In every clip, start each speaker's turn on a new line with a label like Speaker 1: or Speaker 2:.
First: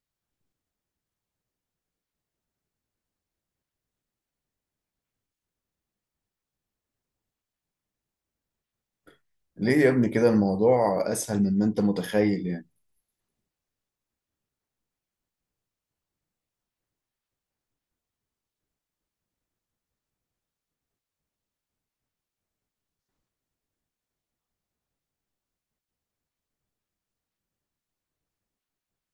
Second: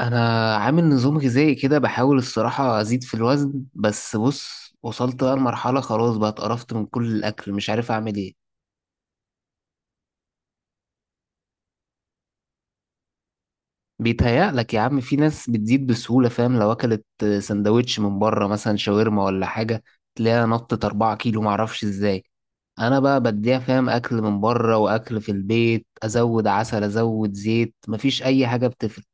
Speaker 1: انا عامل نظام غذائي كده، بحاول الصراحة ازيد في الوزن، بس بص وصلت بقى لمرحلة، خلاص بقى اتقرفت من كل الاكل، مش عارف اعمل ايه.
Speaker 2: ليه يا ابني كده؟ الموضوع اسهل مما انت متخيل يعني.
Speaker 1: بيتهيألك يا عم، في ناس بتزيد بسهولة، فاهم؟ لو اكلت سندوتش من بره مثلا، شاورما ولا حاجة، تلاقيها نطت أربعة كيلو، معرفش ازاي. انا بقى بديها فاهم، اكل من بره واكل في البيت، ازود عسل، ازود زيت، مفيش اي حاجة بتفرق.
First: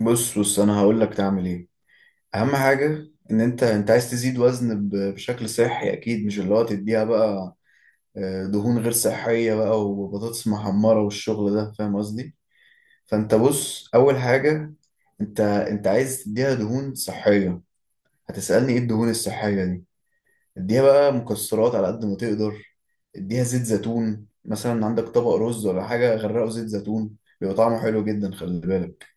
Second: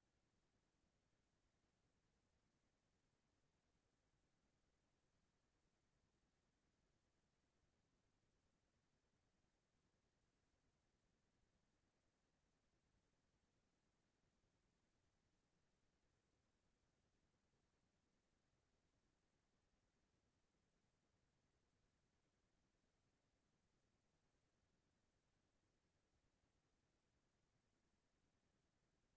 Speaker 2: بص، انا هقول لك تعمل ايه. اهم حاجه ان انت عايز تزيد وزن بشكل صحي، اكيد مش اللي هو تديها بقى دهون غير صحيه بقى وبطاطس محمره والشغل ده، فاهم قصدي. فانت بص، اول حاجه انت عايز تديها دهون صحيه. هتسالني ايه الدهون الصحيه دي؟ اديها بقى مكسرات على قد ما تقدر. اديها زيت زيتون مثلا، عندك طبق رز ولا حاجه، غرقه زيت زيتون، بيبقى طعمه حلو جدا، خلي بالك.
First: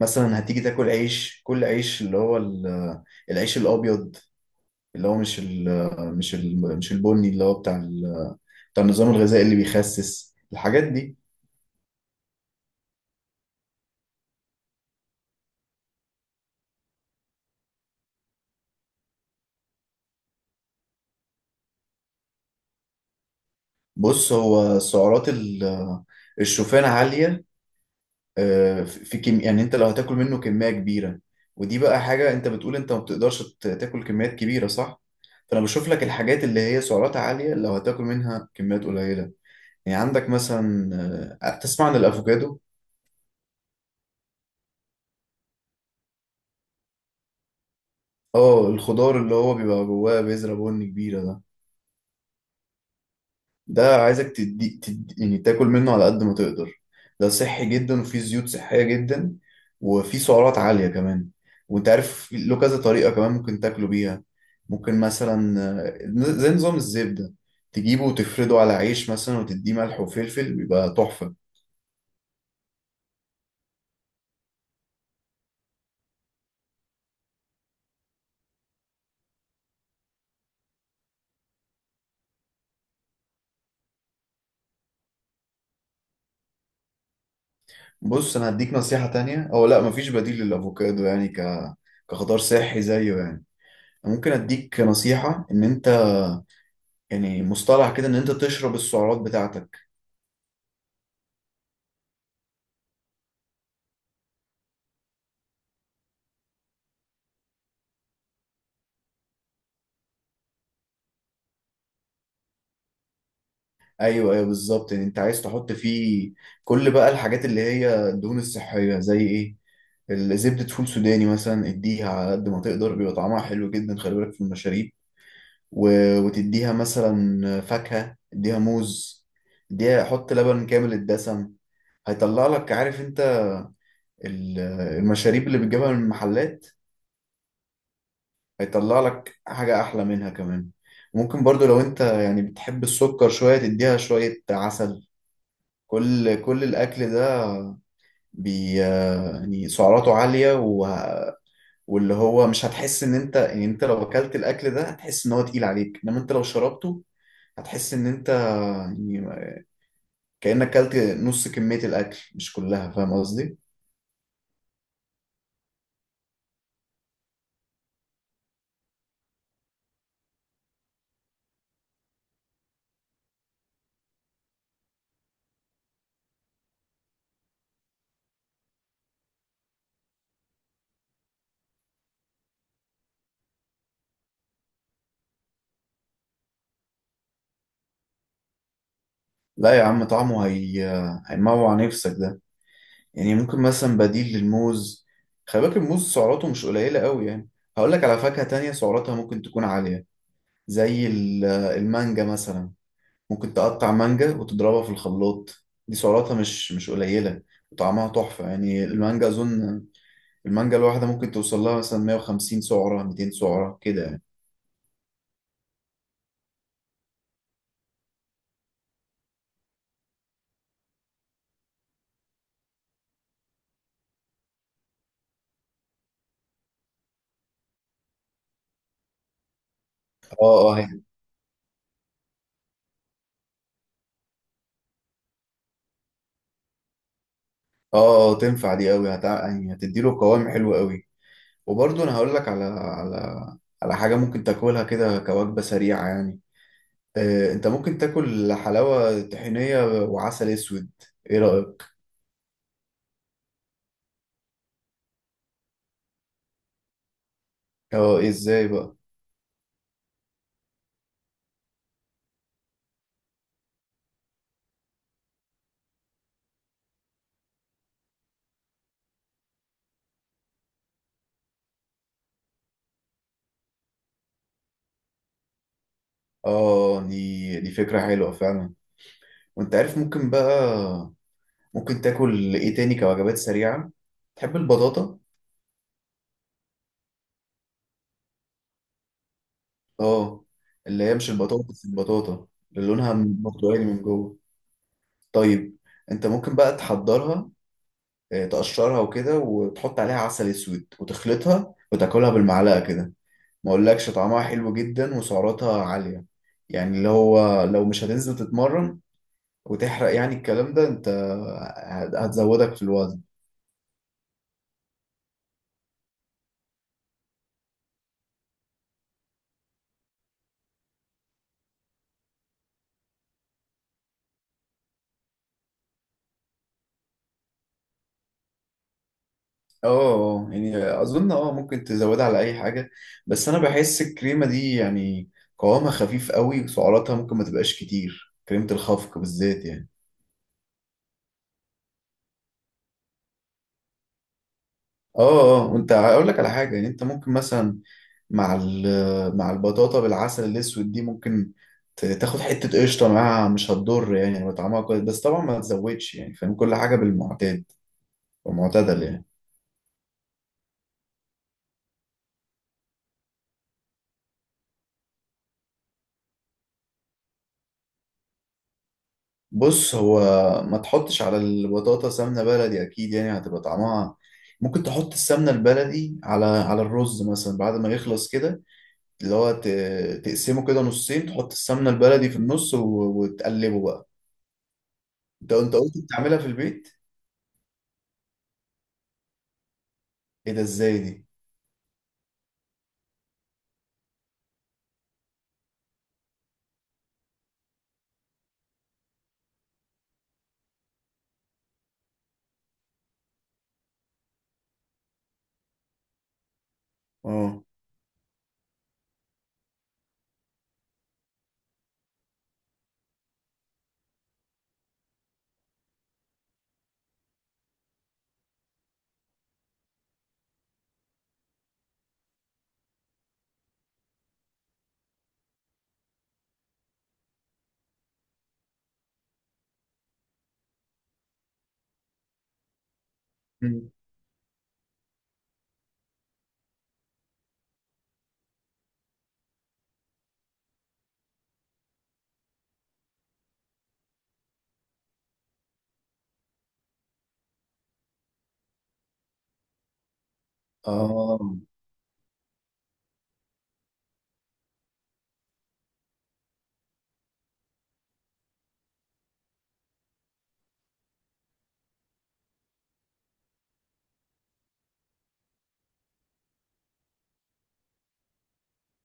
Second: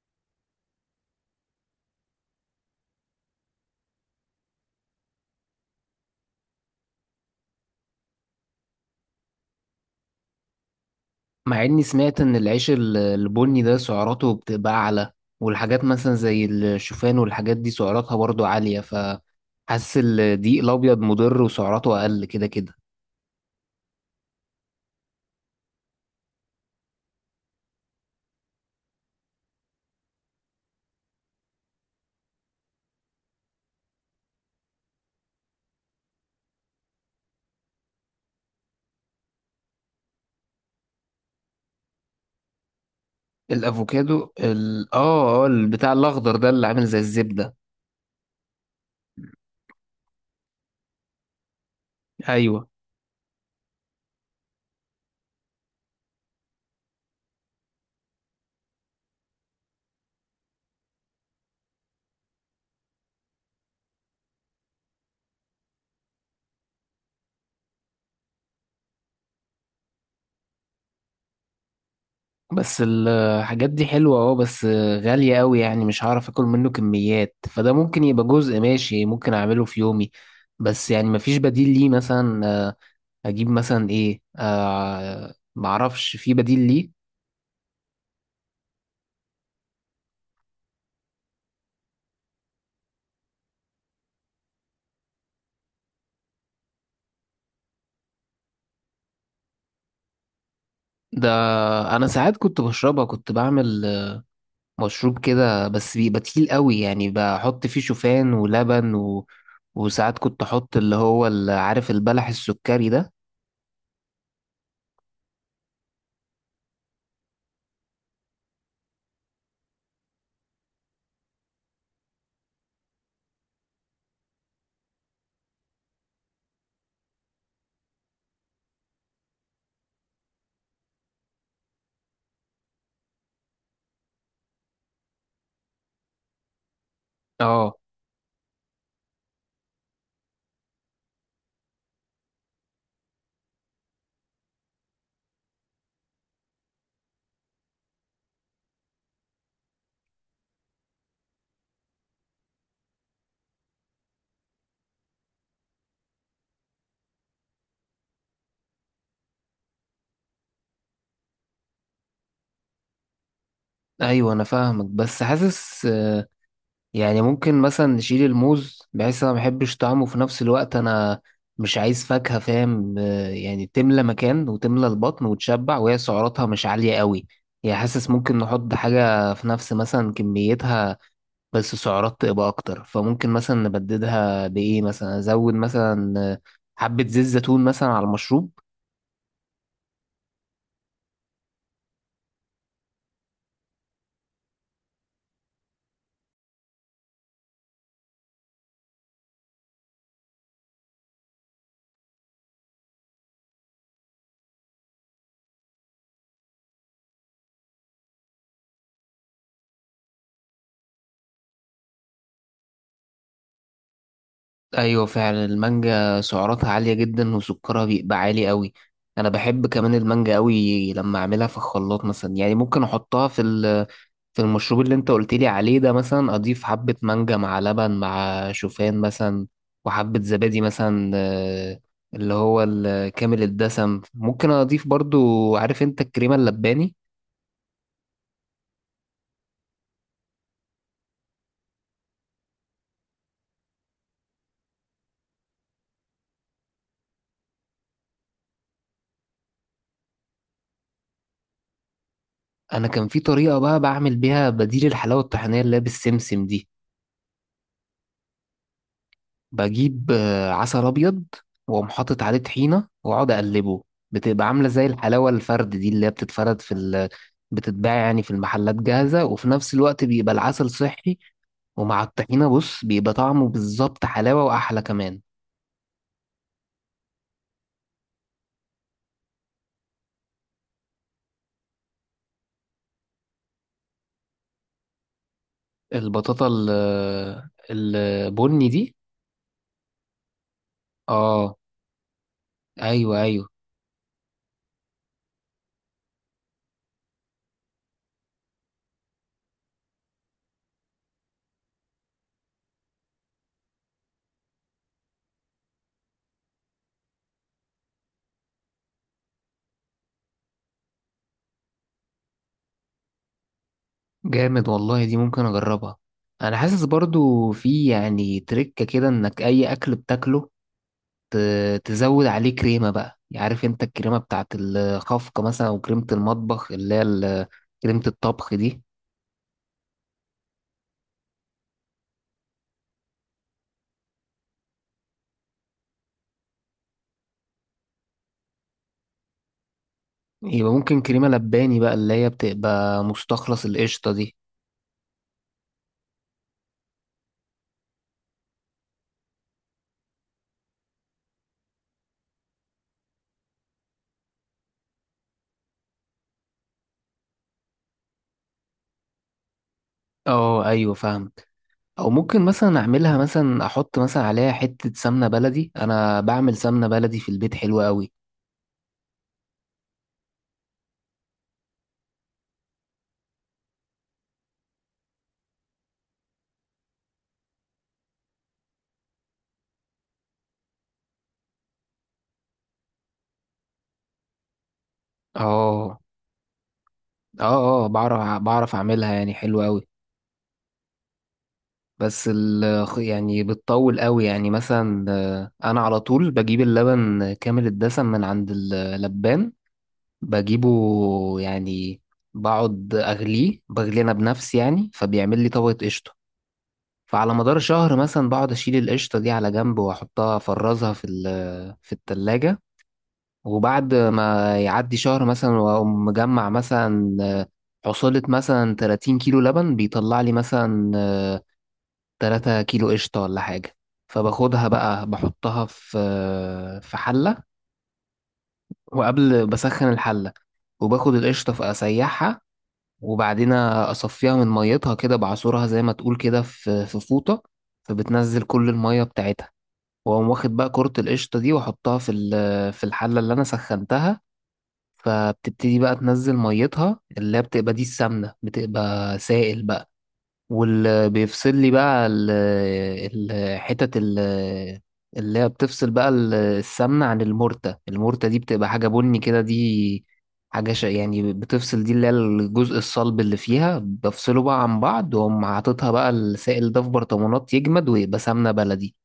Speaker 2: مثلا هتيجي تاكل عيش، كل عيش اللي هو العيش الابيض، اللي هو مش ال مش ال مش البني اللي هو بتاع النظام الغذائي اللي بيخسس الحاجات دي.
Speaker 1: مع اني سمعت ان العيش البني ده سعراته بتبقى اعلى، والحاجات مثلا زي الشوفان والحاجات دي سعراتها برضو عالية، فحاسس الدقيق الابيض مضر وسعراته اقل كده كده.
Speaker 2: بص، هو سعرات الشوفان عالية في كم يعني، انت لو هتاكل منه كمية كبيرة. ودي بقى حاجة، انت بتقول انت ما بتقدرش تاكل كميات كبيرة صح؟ فانا بشوف لك الحاجات اللي هي سعراتها عالية لو هتاكل منها كميات قليلة. يعني عندك مثلا تسمع عن الافوكادو؟
Speaker 1: الافوكادو ال... اه اه البتاع الاخضر ده اللي عامل زي الزبدة،
Speaker 2: اه، الخضار اللي هو بيبقى جواه بذرة بن كبيرة ده،
Speaker 1: ايوه.
Speaker 2: ده عايزك تدي، يعني تاكل منه على قد ما تقدر. ده صحي جدا وفيه زيوت صحية جدا، وفيه سعرات عالية كمان. وانت عارف له كذا طريقة كمان ممكن تاكله بيها. ممكن مثلا آه، زي نظام الزبدة، تجيبه وتفرده على عيش مثلا وتديه ملح وفلفل بيبقى تحفة.
Speaker 1: بس الحاجات دي حلوة، بس غالية قوي، يعني مش هعرف اكل منه كميات، فده ممكن يبقى جزء، ماشي ممكن اعمله في يومي، بس يعني مفيش بديل ليه مثلا؟ اجيب مثلا ايه؟ معرفش في بديل ليه.
Speaker 2: بص، انا هديك نصيحة تانية. او لا، مفيش بديل للافوكادو يعني، كخضار صحي زيه يعني. ممكن اديك نصيحة ان انت، يعني مصطلح كده، ان انت تشرب السعرات بتاعتك.
Speaker 1: ده انا ساعات كنت بشربها، كنت بعمل مشروب كده، بس بيبقى تقيل قوي، يعني بحط فيه شوفان ولبن وساعات كنت احط اللي هو عارف البلح السكري ده.
Speaker 2: ايوه، ايوه، بالظبط. يعني انت عايز تحط فيه كل بقى الحاجات اللي هي الدهون الصحيه، زي ايه؟ الزبدة، فول سوداني مثلا، اديها على قد ما تقدر بيبقى طعمها حلو جدا، خلي بالك في المشاريب. و... وتديها مثلا فاكهة، اديها موز، اديها، حط لبن كامل الدسم. هيطلع لك، عارف انت ال- المشاريب اللي بتجيبها من المحلات؟
Speaker 1: اه،
Speaker 2: هيطلع لك حاجة أحلى منها كمان. ممكن برضو لو أنت يعني بتحب السكر شوية تديها شوية عسل. كل كل الأكل ده يعني سعراته عالية، و... واللي هو مش هتحس إن أنت، يعني أنت لو أكلت الأكل ده هتحس إن هو تقيل عليك، إنما أنت لو شربته هتحس إن أنت يعني كأنك أكلت نص كمية الأكل مش كلها، فاهم قصدي؟
Speaker 1: ايوه انا فاهمك، بس حاسس يعني ممكن مثلا نشيل الموز، بحيث انا ما بحبش طعمه، في نفس الوقت انا مش عايز فاكهة، فاهم؟ يعني تملى مكان وتملى البطن وتشبع، وهي سعراتها مش عالية قوي، يعني حاسس ممكن نحط حاجة في نفس مثلا كميتها بس سعرات تبقى اكتر، فممكن مثلا نبددها بايه؟ مثلا ازود مثلا حبة زيت زيتون مثلا على المشروب.
Speaker 2: لا يا عم، طعمه هيموع نفسك ده يعني. ممكن مثلا بديل للموز، خلي بالك الموز سعراته مش قليلة قوي يعني. هقول لك على فاكهة تانية سعراتها ممكن تكون عالية، زي المانجا مثلا. ممكن تقطع مانجا وتضربها في الخلاط، دي سعراتها مش قليلة، وطعمها تحفة يعني. المانجا، أظن المانجا الواحدة ممكن توصل لها مثلا 150 سعرة، 200 سعرة كده يعني.
Speaker 1: ايوه فعلا المانجا سعراتها عالية جدا، وسكرها بيبقى عالي قوي. انا بحب كمان المانجا قوي، لما اعملها في الخلاط مثلا، يعني ممكن احطها في في المشروب اللي انت قلت لي عليه ده، مثلا اضيف حبة مانجا مع لبن مع شوفان مثلا، وحبة
Speaker 2: اه،
Speaker 1: زبادي
Speaker 2: اه،
Speaker 1: مثلا، اللي هو كامل الدسم، ممكن اضيف برضو، عارف انت الكريمة اللباني.
Speaker 2: اه، اه، تنفع دي قوي. يعني هتديله قوام حلو قوي. وبرضه انا هقول لك على حاجة ممكن تاكلها كده كوجبة سريعة، يعني انت ممكن تاكل حلاوة طحينية وعسل اسود. ايه رأيك؟
Speaker 1: انا كان في طريقة بقى بعمل بيها بديل الحلاوة الطحينية اللي هي بالسمسم دي،
Speaker 2: اه، إيه ازاي بقى؟
Speaker 1: بجيب عسل ابيض واقوم حاطط عليه طحينه واقعد اقلبه، بتبقى عامله زي الحلاوه الفرد دي اللي هي بتتفرد في بتتباع يعني في المحلات جاهزه، وفي نفس الوقت بيبقى العسل صحي، ومع الطحينه بص بيبقى طعمه بالظبط حلاوه، واحلى كمان.
Speaker 2: اه، دي فكرة حلوة فعلا. وانت عارف، ممكن تاكل ايه تاني كوجبات سريعة؟ تحب البطاطا؟
Speaker 1: البطاطا البني دي،
Speaker 2: اه، اللي هي مش
Speaker 1: اه
Speaker 2: البطاطا بس، البطاطا اللي لونها
Speaker 1: ايوه ايوه.
Speaker 2: برتقالي من جوه. طيب، انت ممكن بقى تحضرها، تقشرها وكده، وتحط عليها عسل اسود وتخلطها وتاكلها بالمعلقة كده. ما اقولكش طعمها حلو جدا وسعراتها عالية. يعني اللي هو لو مش هتنزل تتمرن وتحرق يعني الكلام ده، انت هتزودك في الوزن.
Speaker 1: جامد والله، دي ممكن اجربها. انا حاسس برضو في يعني تريكة كده، انك اي اكل بتاكله تزود عليه كريمة بقى، يعني عارف انت الكريمة بتاعت الخفقة مثلا، او كريمة المطبخ اللي هي كريمة الطبخ دي،
Speaker 2: اه، يعني اظن ممكن تزودها على اي حاجة. بس انا بحس الكريمة دي يعني قوامها خفيف قوي، وسعراتها ممكن ما تبقاش كتير، كريمة الخفق بالذات يعني.
Speaker 1: يبقى ممكن كريمة لباني بقى اللي هي بتبقى مستخلص القشطة دي.
Speaker 2: اه، اه. وانت، هقول لك على حاجه. يعني انت ممكن مثلا مع البطاطا بالعسل الاسود دي، ممكن تاخد حته قشطه معاها، مش هتضر يعني لما طعمها كويس. بس طبعا ما تزودش يعني، فاهم، كل حاجه بالمعتاد ومعتدل يعني.
Speaker 1: اه ايوه فاهم، او ممكن مثلا اعملها، مثلا احط مثلا عليها حتة سمنة بلدي، انا بعمل سمنة بلدي في البيت حلوة قوي.
Speaker 2: بص هو، ما تحطش على البطاطا سمنه بلدي اكيد يعني هتبقى طعمها. ممكن تحط السمنه البلدي على الرز مثلا بعد ما يخلص كده، اللي هو تقسمه كده نصين، تحط السمنه البلدي في النص وتقلبه بقى. انت قلت
Speaker 1: اه
Speaker 2: بتعملها في البيت؟
Speaker 1: اه اه، بعرف بعرف اعملها، يعني حلوة قوي،
Speaker 2: ايه ده، ازاي دي؟
Speaker 1: بس يعني بتطول قوي، يعني مثلا انا على طول بجيب اللبن كامل الدسم من عند اللبان، بجيبه يعني، بقعد اغليه بغليه انا بنفسي، يعني فبيعمل لي طبقة قشطة، فعلى مدار
Speaker 2: اه.
Speaker 1: شهر مثلا بقعد اشيل القشطة دي على جنب واحطها، افرزها في في التلاجة، وبعد ما يعدي شهر مثلا واقوم مجمع مثلا حصلت مثلا 30 كيلو لبن، بيطلع لي مثلا 3 كيلو قشطة ولا حاجة، فباخدها بقى، بحطها في حلة، وقبل بسخن الحلة، وباخد القشطة فأسيحها، وبعدين
Speaker 2: مم.
Speaker 1: أصفيها من ميتها كده، بعصرها زي ما تقول كده في فوطة، فبتنزل كل المية بتاعتها، وأقوم واخد بقى كرة القشطة دي وأحطها في في الحلة اللي أنا سخنتها، فبتبتدي بقى تنزل ميتها اللي هي بتبقى دي السمنة، بتبقى سائل بقى،
Speaker 2: اه،
Speaker 1: واللي
Speaker 2: اه.
Speaker 1: بيفصل لي بقى حتت اللي هي بتفصل بقى السمنة عن المرتة، المرتة دي بتبقى حاجة بني كده، دي حاجة يعني بتفصل، دي اللي هي الجزء الصلب اللي فيها، بفصله بقى عن بعض، وأقوم حاططها بقى السائل ده في برطمانات، يجمد ويبقى سمنة بلدي.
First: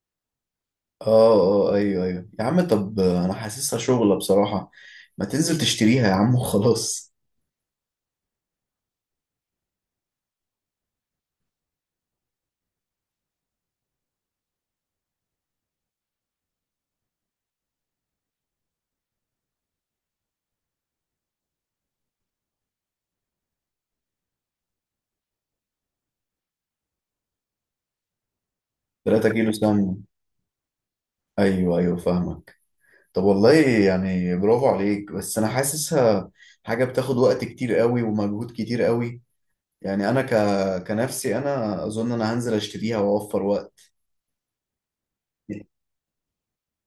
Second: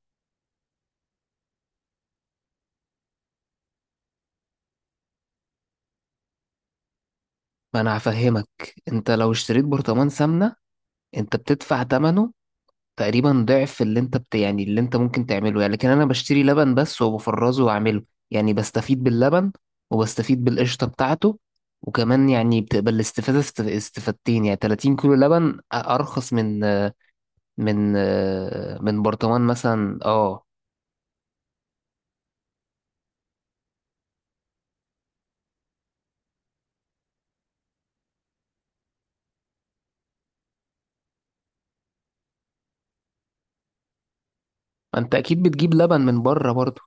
Speaker 2: اه، ايوه، ايوه يا عم. طب انا حاسسها شغلة بصراحة، ما تنزل تشتريها يا عم وخلاص؟
Speaker 1: ما أنا هفهمك، أنت لو اشتريت برطمان سمنة، أنت بتدفع تمنه تقريبا ضعف اللي انت يعني اللي انت ممكن تعمله، يعني لكن انا بشتري لبن بس وبفرزه واعمله، يعني بستفيد باللبن وبستفيد بالقشطة بتاعته، وكمان يعني بتبقى الاستفادة استفادتين، يعني 30 كيلو لبن ارخص من من
Speaker 2: 3
Speaker 1: برطمان
Speaker 2: كيلو سمنة.
Speaker 1: مثلا، اه.
Speaker 2: ايوه، ايوه، فاهمك. طب والله يعني برافو عليك، بس انا حاسسها حاجة بتاخد وقت كتير قوي ومجهود كتير قوي يعني. انا كنفسي انا، اظن انا هنزل اشتريها واوفر وقت.
Speaker 1: ما انت اكيد بتجيب لبن من بره برضه.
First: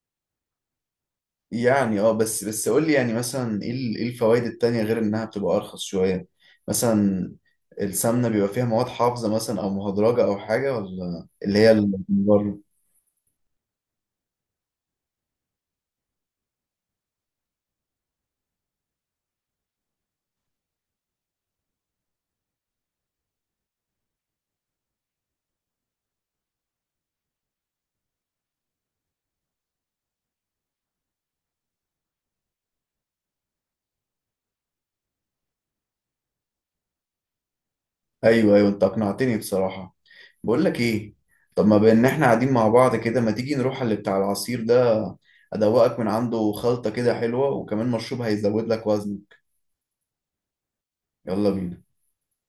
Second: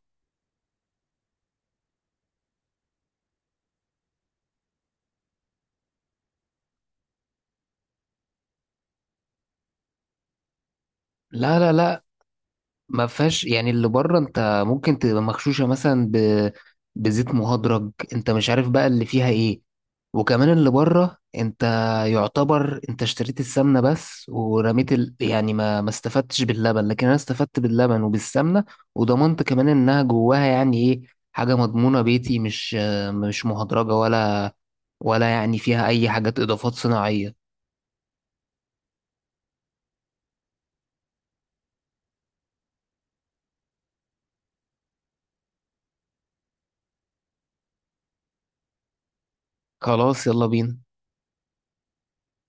Speaker 2: يعني اه، بس قول لي يعني مثلا ايه الفوائد التانية غير انها بتبقى ارخص شوية؟ مثلا السمنة بيبقى فيها مواد حافظة مثلا، او مهدرجة او حاجة، ولا
Speaker 1: لا
Speaker 2: اللي هي
Speaker 1: لا
Speaker 2: اللي
Speaker 1: لا،
Speaker 2: من بره؟
Speaker 1: ما فيهاش، يعني اللي بره انت ممكن تبقى مغشوشه مثلا بزيت مهدرج، انت مش عارف بقى اللي فيها ايه، وكمان اللي بره انت يعتبر انت اشتريت السمنه بس، ورميت يعني ما استفدتش باللبن، لكن انا استفدت باللبن وبالسمنه، وضمنت كمان انها جواها يعني ايه، حاجه مضمونه بيتي، مش مهدرجه، ولا يعني فيها اي حاجات اضافات صناعيه.
Speaker 2: ايوه، ايوه، انت اقنعتني بصراحة. بقول لك ايه، طب ما بان احنا قاعدين مع بعض كده، ما تيجي نروح على اللي بتاع العصير ده؟ ادوقك من عنده خلطة كده حلوة، وكمان مشروب هيزود لك وزن.
Speaker 1: خلاص، يلا بينا.
Speaker 2: يلا بينا.